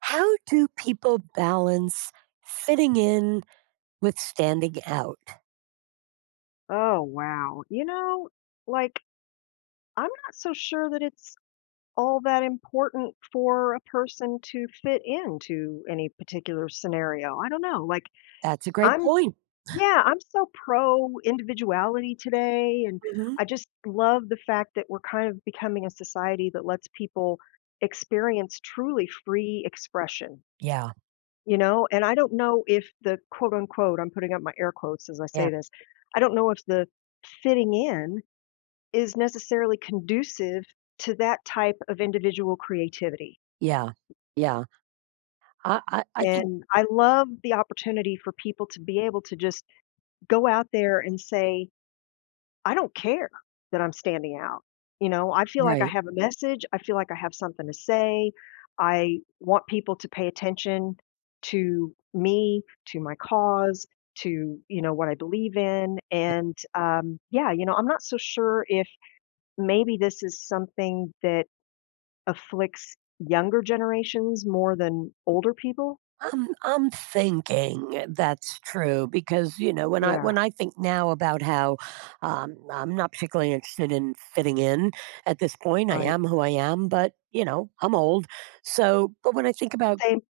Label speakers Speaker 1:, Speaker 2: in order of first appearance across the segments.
Speaker 1: How do people balance fitting in with standing out?
Speaker 2: Oh, wow. Like, I'm not so sure that it's all that important for a person to fit into any particular scenario. I don't know.
Speaker 1: That's a great
Speaker 2: I'm,
Speaker 1: point.
Speaker 2: yeah, I'm so pro individuality today. And
Speaker 1: Mhm.
Speaker 2: I just love the fact that we're kind of becoming a society that lets people experience truly free expression,
Speaker 1: Yeah,
Speaker 2: And I don't know if the quote unquote, I'm putting up my air quotes as I
Speaker 1: yeah,
Speaker 2: say this, I don't know if the fitting in is necessarily conducive to that type of individual creativity.
Speaker 1: yeah, yeah. I think
Speaker 2: And I love the opportunity for people to be able to just go out there and say, I don't care that I'm standing out. You know, I feel like I
Speaker 1: right.
Speaker 2: have a message. I feel like I have something to say. I want people to pay attention to me, to my cause, to what I believe in.
Speaker 1: Yeah.
Speaker 2: And yeah, you know, I'm not so sure if maybe this is something that afflicts younger generations more than older people?
Speaker 1: I'm thinking that's true because you know when I
Speaker 2: Yeah,
Speaker 1: when I think now about how I'm not particularly interested in fitting in at this point. I
Speaker 2: right.
Speaker 1: am who I am, but you know I'm old. So, but when I think about
Speaker 2: Same.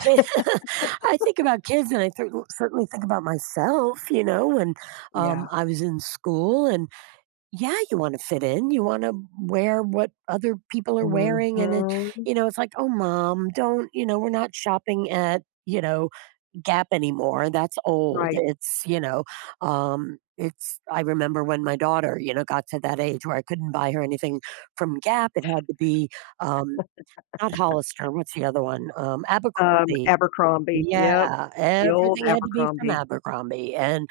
Speaker 1: kid- I think about kids and I certainly think about myself, you know, when,
Speaker 2: Yeah.
Speaker 1: I was in school and yeah, you wanna fit in, you wanna wear what other people are
Speaker 2: Mhm.
Speaker 1: wearing and it you know, it's like, "Oh, mom, don't" you know, "We're not shopping at," you know, "Gap anymore, that's old."
Speaker 2: Right.
Speaker 1: It's, I remember when my daughter, you know, got to that age where I couldn't buy her anything from Gap, it had to be, um, not Hollister, what's the other one? Abercrombie.
Speaker 2: Abercrombie, yep.
Speaker 1: Yeah,
Speaker 2: The old
Speaker 1: everything had to be from
Speaker 2: Abercrombie,
Speaker 1: Abercrombie, and,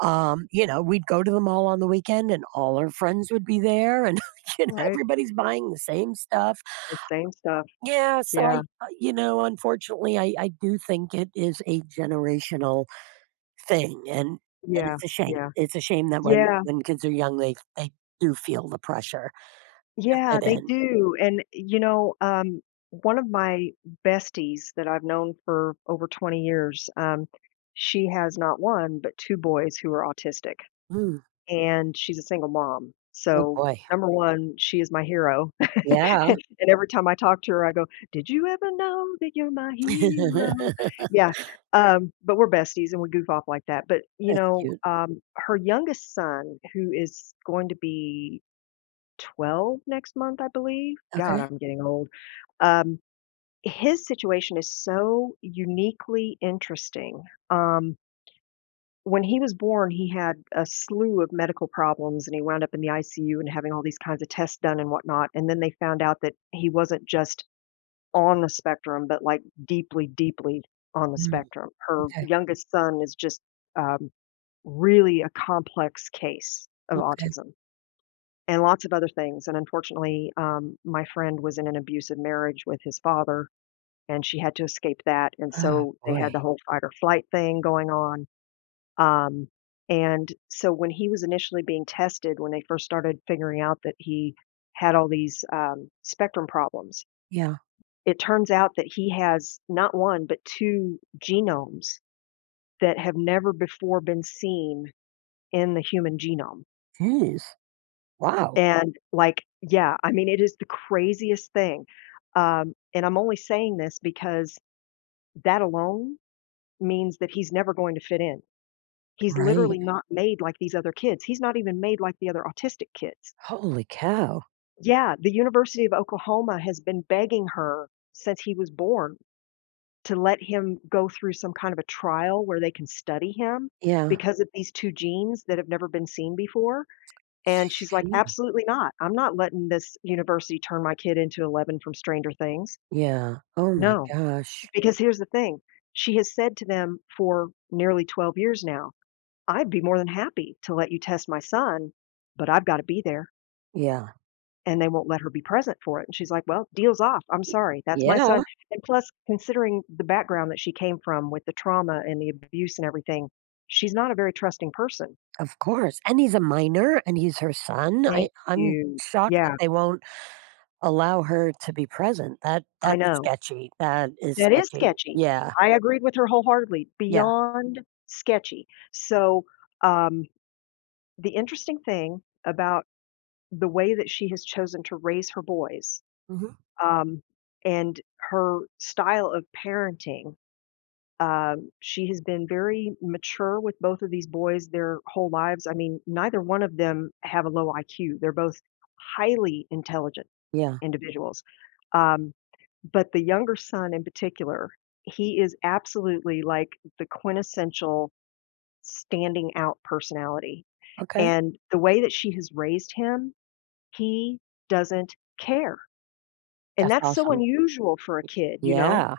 Speaker 1: you know, we'd go to the mall on the weekend, and all our friends would be there, and, you know,
Speaker 2: right?
Speaker 1: everybody's buying the same stuff.
Speaker 2: The same stuff,
Speaker 1: Yeah, so
Speaker 2: yeah.
Speaker 1: I you know, unfortunately, I do think it is a generational thing, and
Speaker 2: Yeah,
Speaker 1: it's a shame.
Speaker 2: yeah.
Speaker 1: It's a shame that when
Speaker 2: Yeah,
Speaker 1: kids are young, they do feel the pressure to
Speaker 2: yeah,
Speaker 1: fit
Speaker 2: they
Speaker 1: in.
Speaker 2: do, and, one of my besties that I've known for over 20 years, she has not 1, but 2 boys who are autistic.
Speaker 1: Mm,
Speaker 2: And she's a single mom.
Speaker 1: oh
Speaker 2: So,
Speaker 1: boy.
Speaker 2: number 1, she is my hero.
Speaker 1: Yeah.
Speaker 2: And every time I talk to her, I go, "Did you ever know that you're my hero?" Yeah, but we're besties and we goof off like that. But,
Speaker 1: That's cute.
Speaker 2: her youngest son, who is going to be 12 next month, I believe. God,
Speaker 1: Okay.
Speaker 2: I'm getting old. Um, his situation is so uniquely interesting. Um when he was born, he had a slew of medical problems and he wound up in the ICU and having all these kinds of tests done and whatnot. And then they found out that he wasn't just on the spectrum, but like deeply, deeply on the
Speaker 1: Mm,
Speaker 2: spectrum. Her
Speaker 1: okay,
Speaker 2: youngest son is just um, really a complex case of
Speaker 1: okay.
Speaker 2: autism and lots of other things. And unfortunately, my friend was in an abusive marriage with his father and she had to escape that. And
Speaker 1: Oh,
Speaker 2: so they had
Speaker 1: boy.
Speaker 2: the whole fight or flight thing going on, um, and so when he was initially being tested, when they first started figuring out that he had all these spectrum problems,
Speaker 1: Yeah.
Speaker 2: it turns out that he has not one, but two genomes that have never before been seen in the human genome.
Speaker 1: Jeez. Wow.
Speaker 2: And like, yeah, I mean, it is the craziest thing. And I'm only saying this because that alone means that he's never going to fit in. He's
Speaker 1: Right.
Speaker 2: literally not made like these other kids. He's not even made like the other autistic kids.
Speaker 1: Holy cow.
Speaker 2: Yeah, the University of Oklahoma has been begging her since he was born to let him go through some kind of a trial where they can study him
Speaker 1: Yeah.
Speaker 2: because of these 2 genes that have never been seen before, and she's like,
Speaker 1: Jeez.
Speaker 2: "Absolutely not. I'm not letting this university turn my kid into Eleven from Stranger Things.
Speaker 1: Yeah. Oh my
Speaker 2: No."
Speaker 1: gosh.
Speaker 2: Because here's the thing, she has said to them for nearly 12 years now, "I'd be more than happy to let you test my son, but I've gotta be there."
Speaker 1: Yeah.
Speaker 2: And they won't let her be present for it, and she's like, "Well, deal's off, I'm sorry, that's my
Speaker 1: Yeah.
Speaker 2: son." And plus, considering the background that she came from with the trauma and the abuse and everything, she's not a very trusting person.
Speaker 1: Of course. And he's a minor and he's her son.
Speaker 2: Thank
Speaker 1: I'm
Speaker 2: you.
Speaker 1: shocked that
Speaker 2: Yeah,
Speaker 1: they won't allow her to be present. That
Speaker 2: I
Speaker 1: that's
Speaker 2: know.
Speaker 1: sketchy. That is
Speaker 2: That is
Speaker 1: sketchy.
Speaker 2: sketchy.
Speaker 1: Yeah.
Speaker 2: I agreed with her wholeheartedly,
Speaker 1: Yeah.
Speaker 2: beyond sketchy. So, um, the interesting thing about the way that she has chosen to raise her boys,
Speaker 1: Hmm.
Speaker 2: um, and her style of parenting. She has been very mature with both of these boys their whole lives. I mean, neither one of them have a low IQ. They're both highly intelligent
Speaker 1: Yeah.
Speaker 2: individuals. Um, but the younger son in particular, he is absolutely like the quintessential standing out personality.
Speaker 1: Okay.
Speaker 2: And the way that she has raised him, he doesn't care. And
Speaker 1: That's
Speaker 2: that's so
Speaker 1: awesome.
Speaker 2: unusual for a
Speaker 1: Y-
Speaker 2: kid, you know?
Speaker 1: Yeah.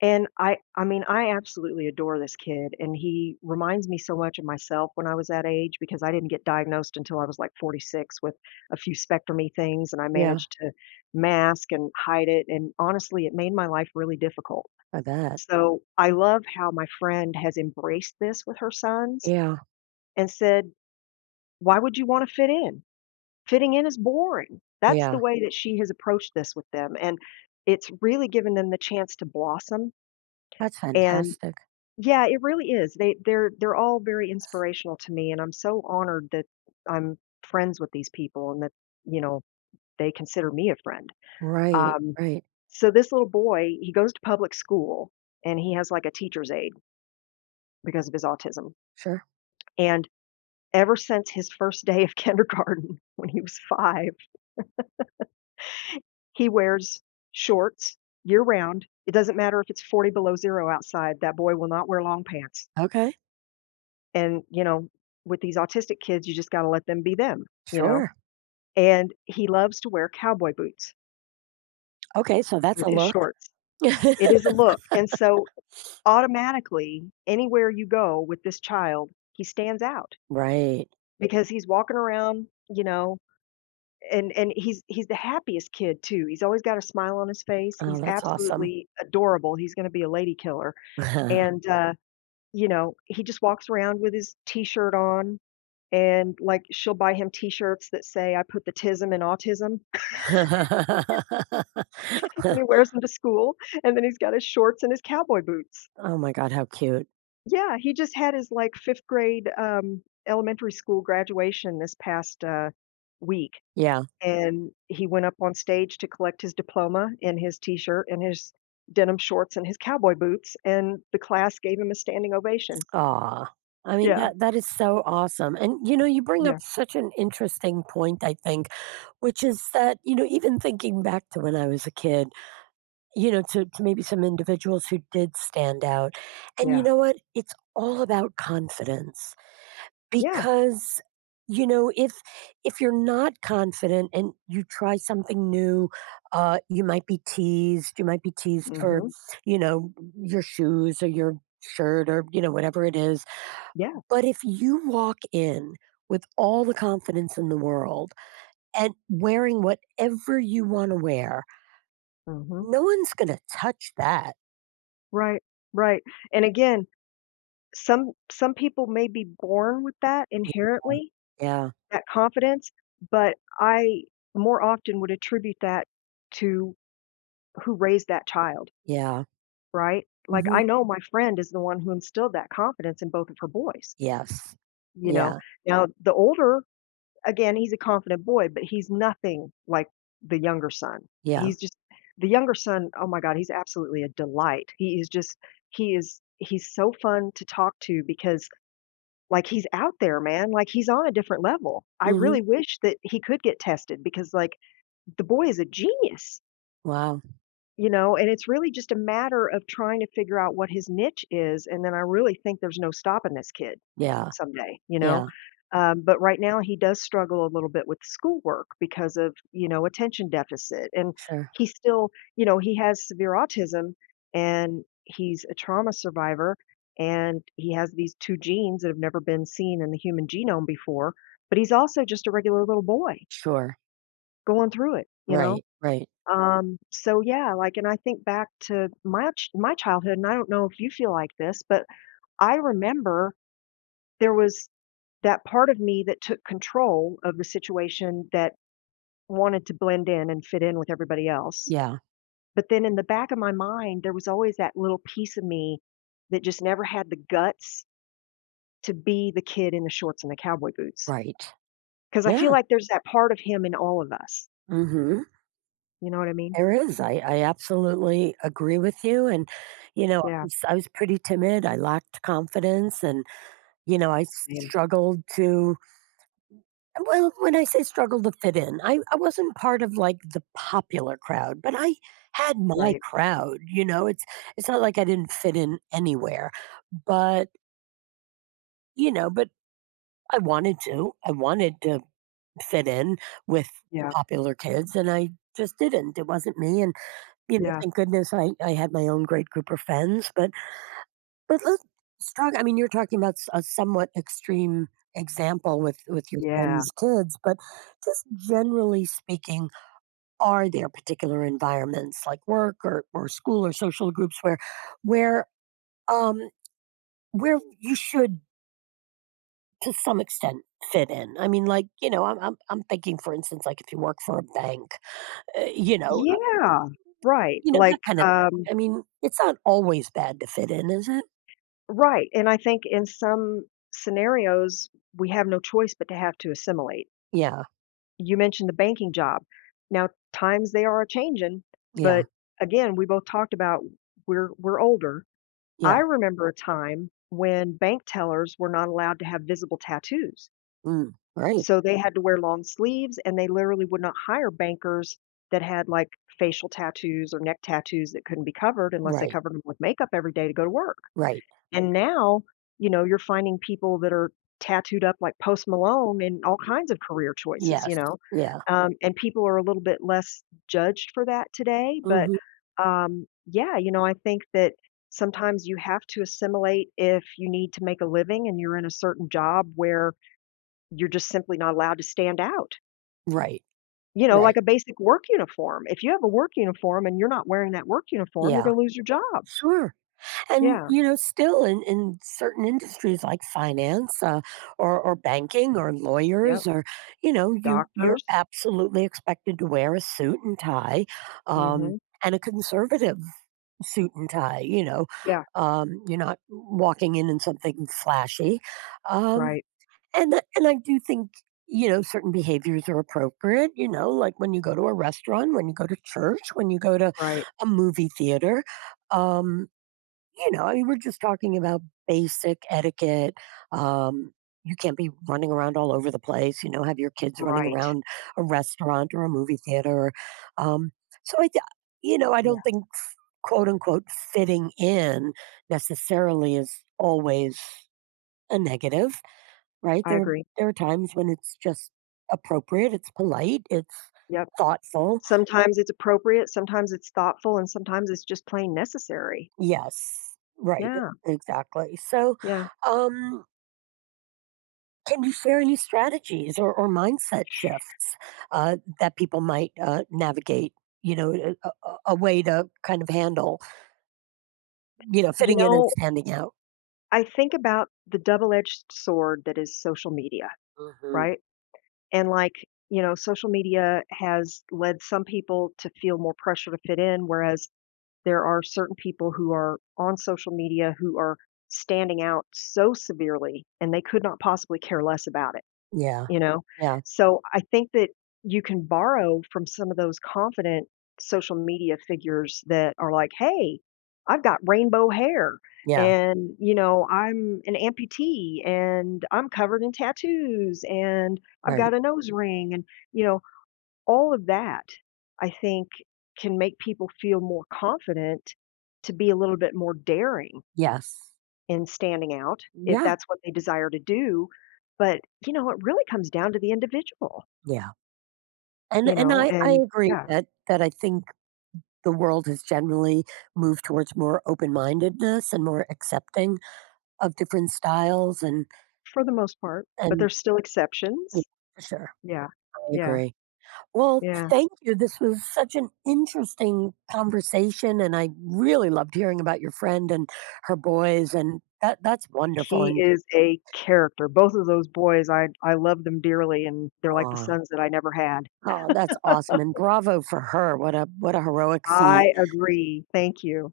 Speaker 2: And I mean, I absolutely adore this kid, and he reminds me so much of myself when I was that age because I didn't get diagnosed until I was, like, 46 with a few spectromy things, and I
Speaker 1: Yeah.
Speaker 2: managed to mask and hide it, and honestly, it made my life really difficult.
Speaker 1: I bet.
Speaker 2: So, I love how my friend has embraced this with her sons
Speaker 1: Yeah.
Speaker 2: and said, "Why would you wanna fit in? Fitting in is boring." That's the
Speaker 1: Yeah.
Speaker 2: way that she has approached this with them, and it's really given them the chance to blossom
Speaker 1: That's
Speaker 2: and.
Speaker 1: fantastic.
Speaker 2: Yeah, it really is. They're all very inspirational to me, and I'm so honored that I'm friends with these people and that, you know, they consider me a friend.
Speaker 1: Right.
Speaker 2: Um,
Speaker 1: Right.
Speaker 2: so this little boy, he goes to public school and he has like a teacher's aide because of his autism.
Speaker 1: Sure.
Speaker 2: And ever since his first day of kindergarten when he was five, he wears shorts year round. It doesn't matter if it's 40 below zero outside, that boy will not wear long pants.
Speaker 1: Okay.
Speaker 2: And, you know, with these autistic kids, you just gotta let them be them, you know?
Speaker 1: Sure.
Speaker 2: And he loves to wear cowboy boots
Speaker 1: Okay, so that's a
Speaker 2: with his
Speaker 1: look.
Speaker 2: shorts. It is a look, and so, automatically, anywhere you go with this child, he stands out
Speaker 1: Right.
Speaker 2: because he's walking around, you know, and he's the happiest kid too. He's always got a smile on his face.
Speaker 1: Oh,
Speaker 2: He's
Speaker 1: that's awesome.
Speaker 2: absolutely adorable. He's gonna be a lady killer, and you know, he just walks around with his t-shirt on and like she'll buy him t-shirts that say I put the tism in autism and he wears them to school and then he's got his shorts and his cowboy boots.
Speaker 1: Oh my god, how cute.
Speaker 2: Yeah, he just had his like 5th grade, elementary school graduation this past, week
Speaker 1: Yeah.
Speaker 2: and he went up on stage to collect his diploma in his t-shirt and his denim shorts and his cowboy boots and the class gave him a standing ovation.
Speaker 1: Aw. I mean,
Speaker 2: Yeah,
Speaker 1: that that is so awesome, and, you know, you bring up
Speaker 2: yeah,
Speaker 1: such an interesting point, I think, which is that, you know, even thinking back to when I was a kid, you know, to maybe some individuals who did stand out, and you
Speaker 2: yeah,
Speaker 1: know what? It's all about confidence.
Speaker 2: yeah,
Speaker 1: Because, you know, if you're not confident and you try something new, you might be teased. You might be teased for,
Speaker 2: mhm,
Speaker 1: you know, your shoes or your shirt or, you know, whatever it is.
Speaker 2: yeah,
Speaker 1: But if you walk in with all the confidence in the world and wearing whatever you wanna wear,
Speaker 2: mhm,
Speaker 1: no one's gonna touch that.
Speaker 2: right, right, and again. Some people may be born with that inherently,
Speaker 1: Yeah,
Speaker 2: that confidence, but I more often would attribute that to who raised that child,
Speaker 1: yeah.
Speaker 2: right? Like, I
Speaker 1: Mhm.
Speaker 2: know my friend is the one who instilled that confidence in both of her boys,
Speaker 1: Yes.
Speaker 2: you know?
Speaker 1: Yeah,
Speaker 2: Now, the older, again, he's a confident boy, but he's nothing like the younger son.
Speaker 1: yeah.
Speaker 2: He's just the younger son, oh my god, he's absolutely a delight. He is just he's so fun to talk to because like, he's out there, man, like, he's on a different level. I really
Speaker 1: Mhm.
Speaker 2: wish that he could get tested because, like, the boy is a genius.
Speaker 1: Wow.
Speaker 2: You know, and it's really just a matter of trying to figure out what his niche is, and then I really think there's no stopping this kid
Speaker 1: Yeah,
Speaker 2: someday, you know?
Speaker 1: yeah.
Speaker 2: But right now he does struggle a little bit with schoolwork because of, you know, attention deficit, and
Speaker 1: Sure.
Speaker 2: he still you know, he has severe autism, and he's a trauma survivor, and he has these 2 genes that have never been seen in the human genome before, but he's also just a regular little boy
Speaker 1: Sure.
Speaker 2: going through it, you know?
Speaker 1: Right, right.
Speaker 2: So yeah, like, and I think back to my childhood, and I don't know if you feel like this, but I remember there was that part of me that took control of the situation that wanted to blend in and fit in with everybody else.
Speaker 1: Yeah,
Speaker 2: But then in the back of my mind, there was always that little piece of me that just never had the guts to be the kid in the shorts and the cowboy boots.
Speaker 1: right.
Speaker 2: Because I feel
Speaker 1: Yeah,
Speaker 2: like there's that part of him in all of us.
Speaker 1: mhm.
Speaker 2: You know what I mean?
Speaker 1: There is. I absolutely agree with you, and, you know,
Speaker 2: Yeah.
Speaker 1: I was pretty timid, I lacked confidence, and, you know, I
Speaker 2: Same.
Speaker 1: struggled to well, when I say struggled to fit in, I wasn't part of, like, the popular crowd, but I had my
Speaker 2: Right.
Speaker 1: crowd, you know? It's not like I didn't fit in anywhere, but, you know but I wanted to. I wanted to fit in with the
Speaker 2: Yeah.
Speaker 1: popular kids and I just didn't. It wasn't me. And you know,
Speaker 2: Yeah.
Speaker 1: thank goodness I had my own great group of friends. But let's talk I mean, you're talking about a somewhat extreme example with your
Speaker 2: Yeah.
Speaker 1: friends' kids, but just generally speaking, are there particular environments like work or school or social groups where where um where you should to some extent fit in. I mean, like you know, I'm thinking, for instance, like if you work for a bank, you know,
Speaker 2: Yeah, right,
Speaker 1: You know, that
Speaker 2: like,
Speaker 1: kinda thing.
Speaker 2: um
Speaker 1: I mean, it's not always bad to fit in, is it?
Speaker 2: right, and I think in some scenarios, we have no choice but to have to assimilate.
Speaker 1: Yeah,
Speaker 2: You mentioned the banking job. Now, times they are a-changing,
Speaker 1: yeah,
Speaker 2: but again, we both talked about we're older.
Speaker 1: yeah.
Speaker 2: I remember a time when bank tellers were not allowed to have visible tattoos.
Speaker 1: Mm, right,
Speaker 2: So they had to wear long sleeves, and they literally would not hire bankers that had, like, facial tattoos or neck tattoos that couldn't be covered unless they
Speaker 1: right,
Speaker 2: covered them with makeup every day to go to work.
Speaker 1: right.
Speaker 2: And now, you know, you're finding people that are tattooed up like Post Malone in all kinds of career choices, you
Speaker 1: Yes,
Speaker 2: know?
Speaker 1: yeah.
Speaker 2: And people are a little bit less judged for that today, but,
Speaker 1: Mhm.
Speaker 2: yeah, you know, I think that sometimes you have to assimilate if you need to make a living and you're in a certain job where you're just simply not allowed to stand out.
Speaker 1: Right,
Speaker 2: You know, like
Speaker 1: right.
Speaker 2: a basic work uniform. If you have a work uniform and you're not wearing that work uniform, you're
Speaker 1: Yeah,
Speaker 2: gonna lose your job.
Speaker 1: sure. And,
Speaker 2: Yeah,
Speaker 1: you know, still in certain industries like finance, or banking or
Speaker 2: yep,
Speaker 1: lawyers or, you know, you you're
Speaker 2: doctors.
Speaker 1: absolutely expected to wear a suit and tie, um,
Speaker 2: Mhm.
Speaker 1: and a conservative suit and tie, you know.
Speaker 2: Yeah,
Speaker 1: You're not walking in something flashy. Um,
Speaker 2: right,
Speaker 1: and and I do think you know certain behaviors are appropriate. You know, like when you go to a restaurant, when you go to church, when you go to
Speaker 2: right,
Speaker 1: a movie theater. Um, you know, I mean, we're just talking about basic etiquette. Um, you can't be running around all over the place. You know, have your kids running
Speaker 2: right.
Speaker 1: around a restaurant or a movie theater. Um, so you know, I
Speaker 2: Yeah,
Speaker 1: don't think quote unquote fitting in necessarily is always a negative, right?
Speaker 2: I agree.
Speaker 1: There are times when it's just appropriate, it's polite, it's
Speaker 2: Yep.
Speaker 1: thoughtful.
Speaker 2: Sometimes it's appropriate, sometimes it's thoughtful, and sometimes it's just plain necessary.
Speaker 1: Yes, right,
Speaker 2: Yeah,
Speaker 1: exactly. So,
Speaker 2: yeah.
Speaker 1: um, can you share any strategies or mindset shifts that people might navigate? You know, a way to kind of handle, you know,
Speaker 2: You
Speaker 1: fitting in and
Speaker 2: know,
Speaker 1: standing out.
Speaker 2: I think about the double-edged sword that is social media,
Speaker 1: Hmm.
Speaker 2: right? And, like, you know, social media has led some people to feel more pressure to fit in, whereas there are certain people who are on social media who are standing out so severely, and they could not possibly care less about it.
Speaker 1: Yeah,
Speaker 2: You know?
Speaker 1: yeah,
Speaker 2: So, I think that you can borrow from some of those confident social media figures that are like, "Hey, I've got rainbow hair,
Speaker 1: yeah,
Speaker 2: and, you know, I'm an amputee, and I'm covered in tattoos, and I've
Speaker 1: right.
Speaker 2: got a nose ring," and, you know, all of that, I think, can make people feel more confident to be a little bit more daring
Speaker 1: Yes.
Speaker 2: in standing out if
Speaker 1: Yeah,
Speaker 2: that's what they desire to do. But, you know, it really comes down to the individual,
Speaker 1: yeah, and
Speaker 2: you know,
Speaker 1: I
Speaker 2: and
Speaker 1: agree
Speaker 2: yeah,
Speaker 1: that that I think the world has generally moved towards more open-mindedness and more accepting of different styles
Speaker 2: for the most part, but
Speaker 1: and
Speaker 2: there's still
Speaker 1: yeah,
Speaker 2: exceptions.
Speaker 1: for sure,
Speaker 2: Yeah.
Speaker 1: I
Speaker 2: Yeah.
Speaker 1: agree. Well,
Speaker 2: Yeah.
Speaker 1: thank you, this was such an interesting conversation, and I really loved hearing about your friend and her boys, and that that's wonderful,
Speaker 2: He
Speaker 1: and
Speaker 2: is a character. Both of those boys, I love them dearly and they're like the
Speaker 1: aw,
Speaker 2: sons that I never had.
Speaker 1: oh that's awesome, and bravo for her, what a heroic feat.
Speaker 2: I agree. Thank you.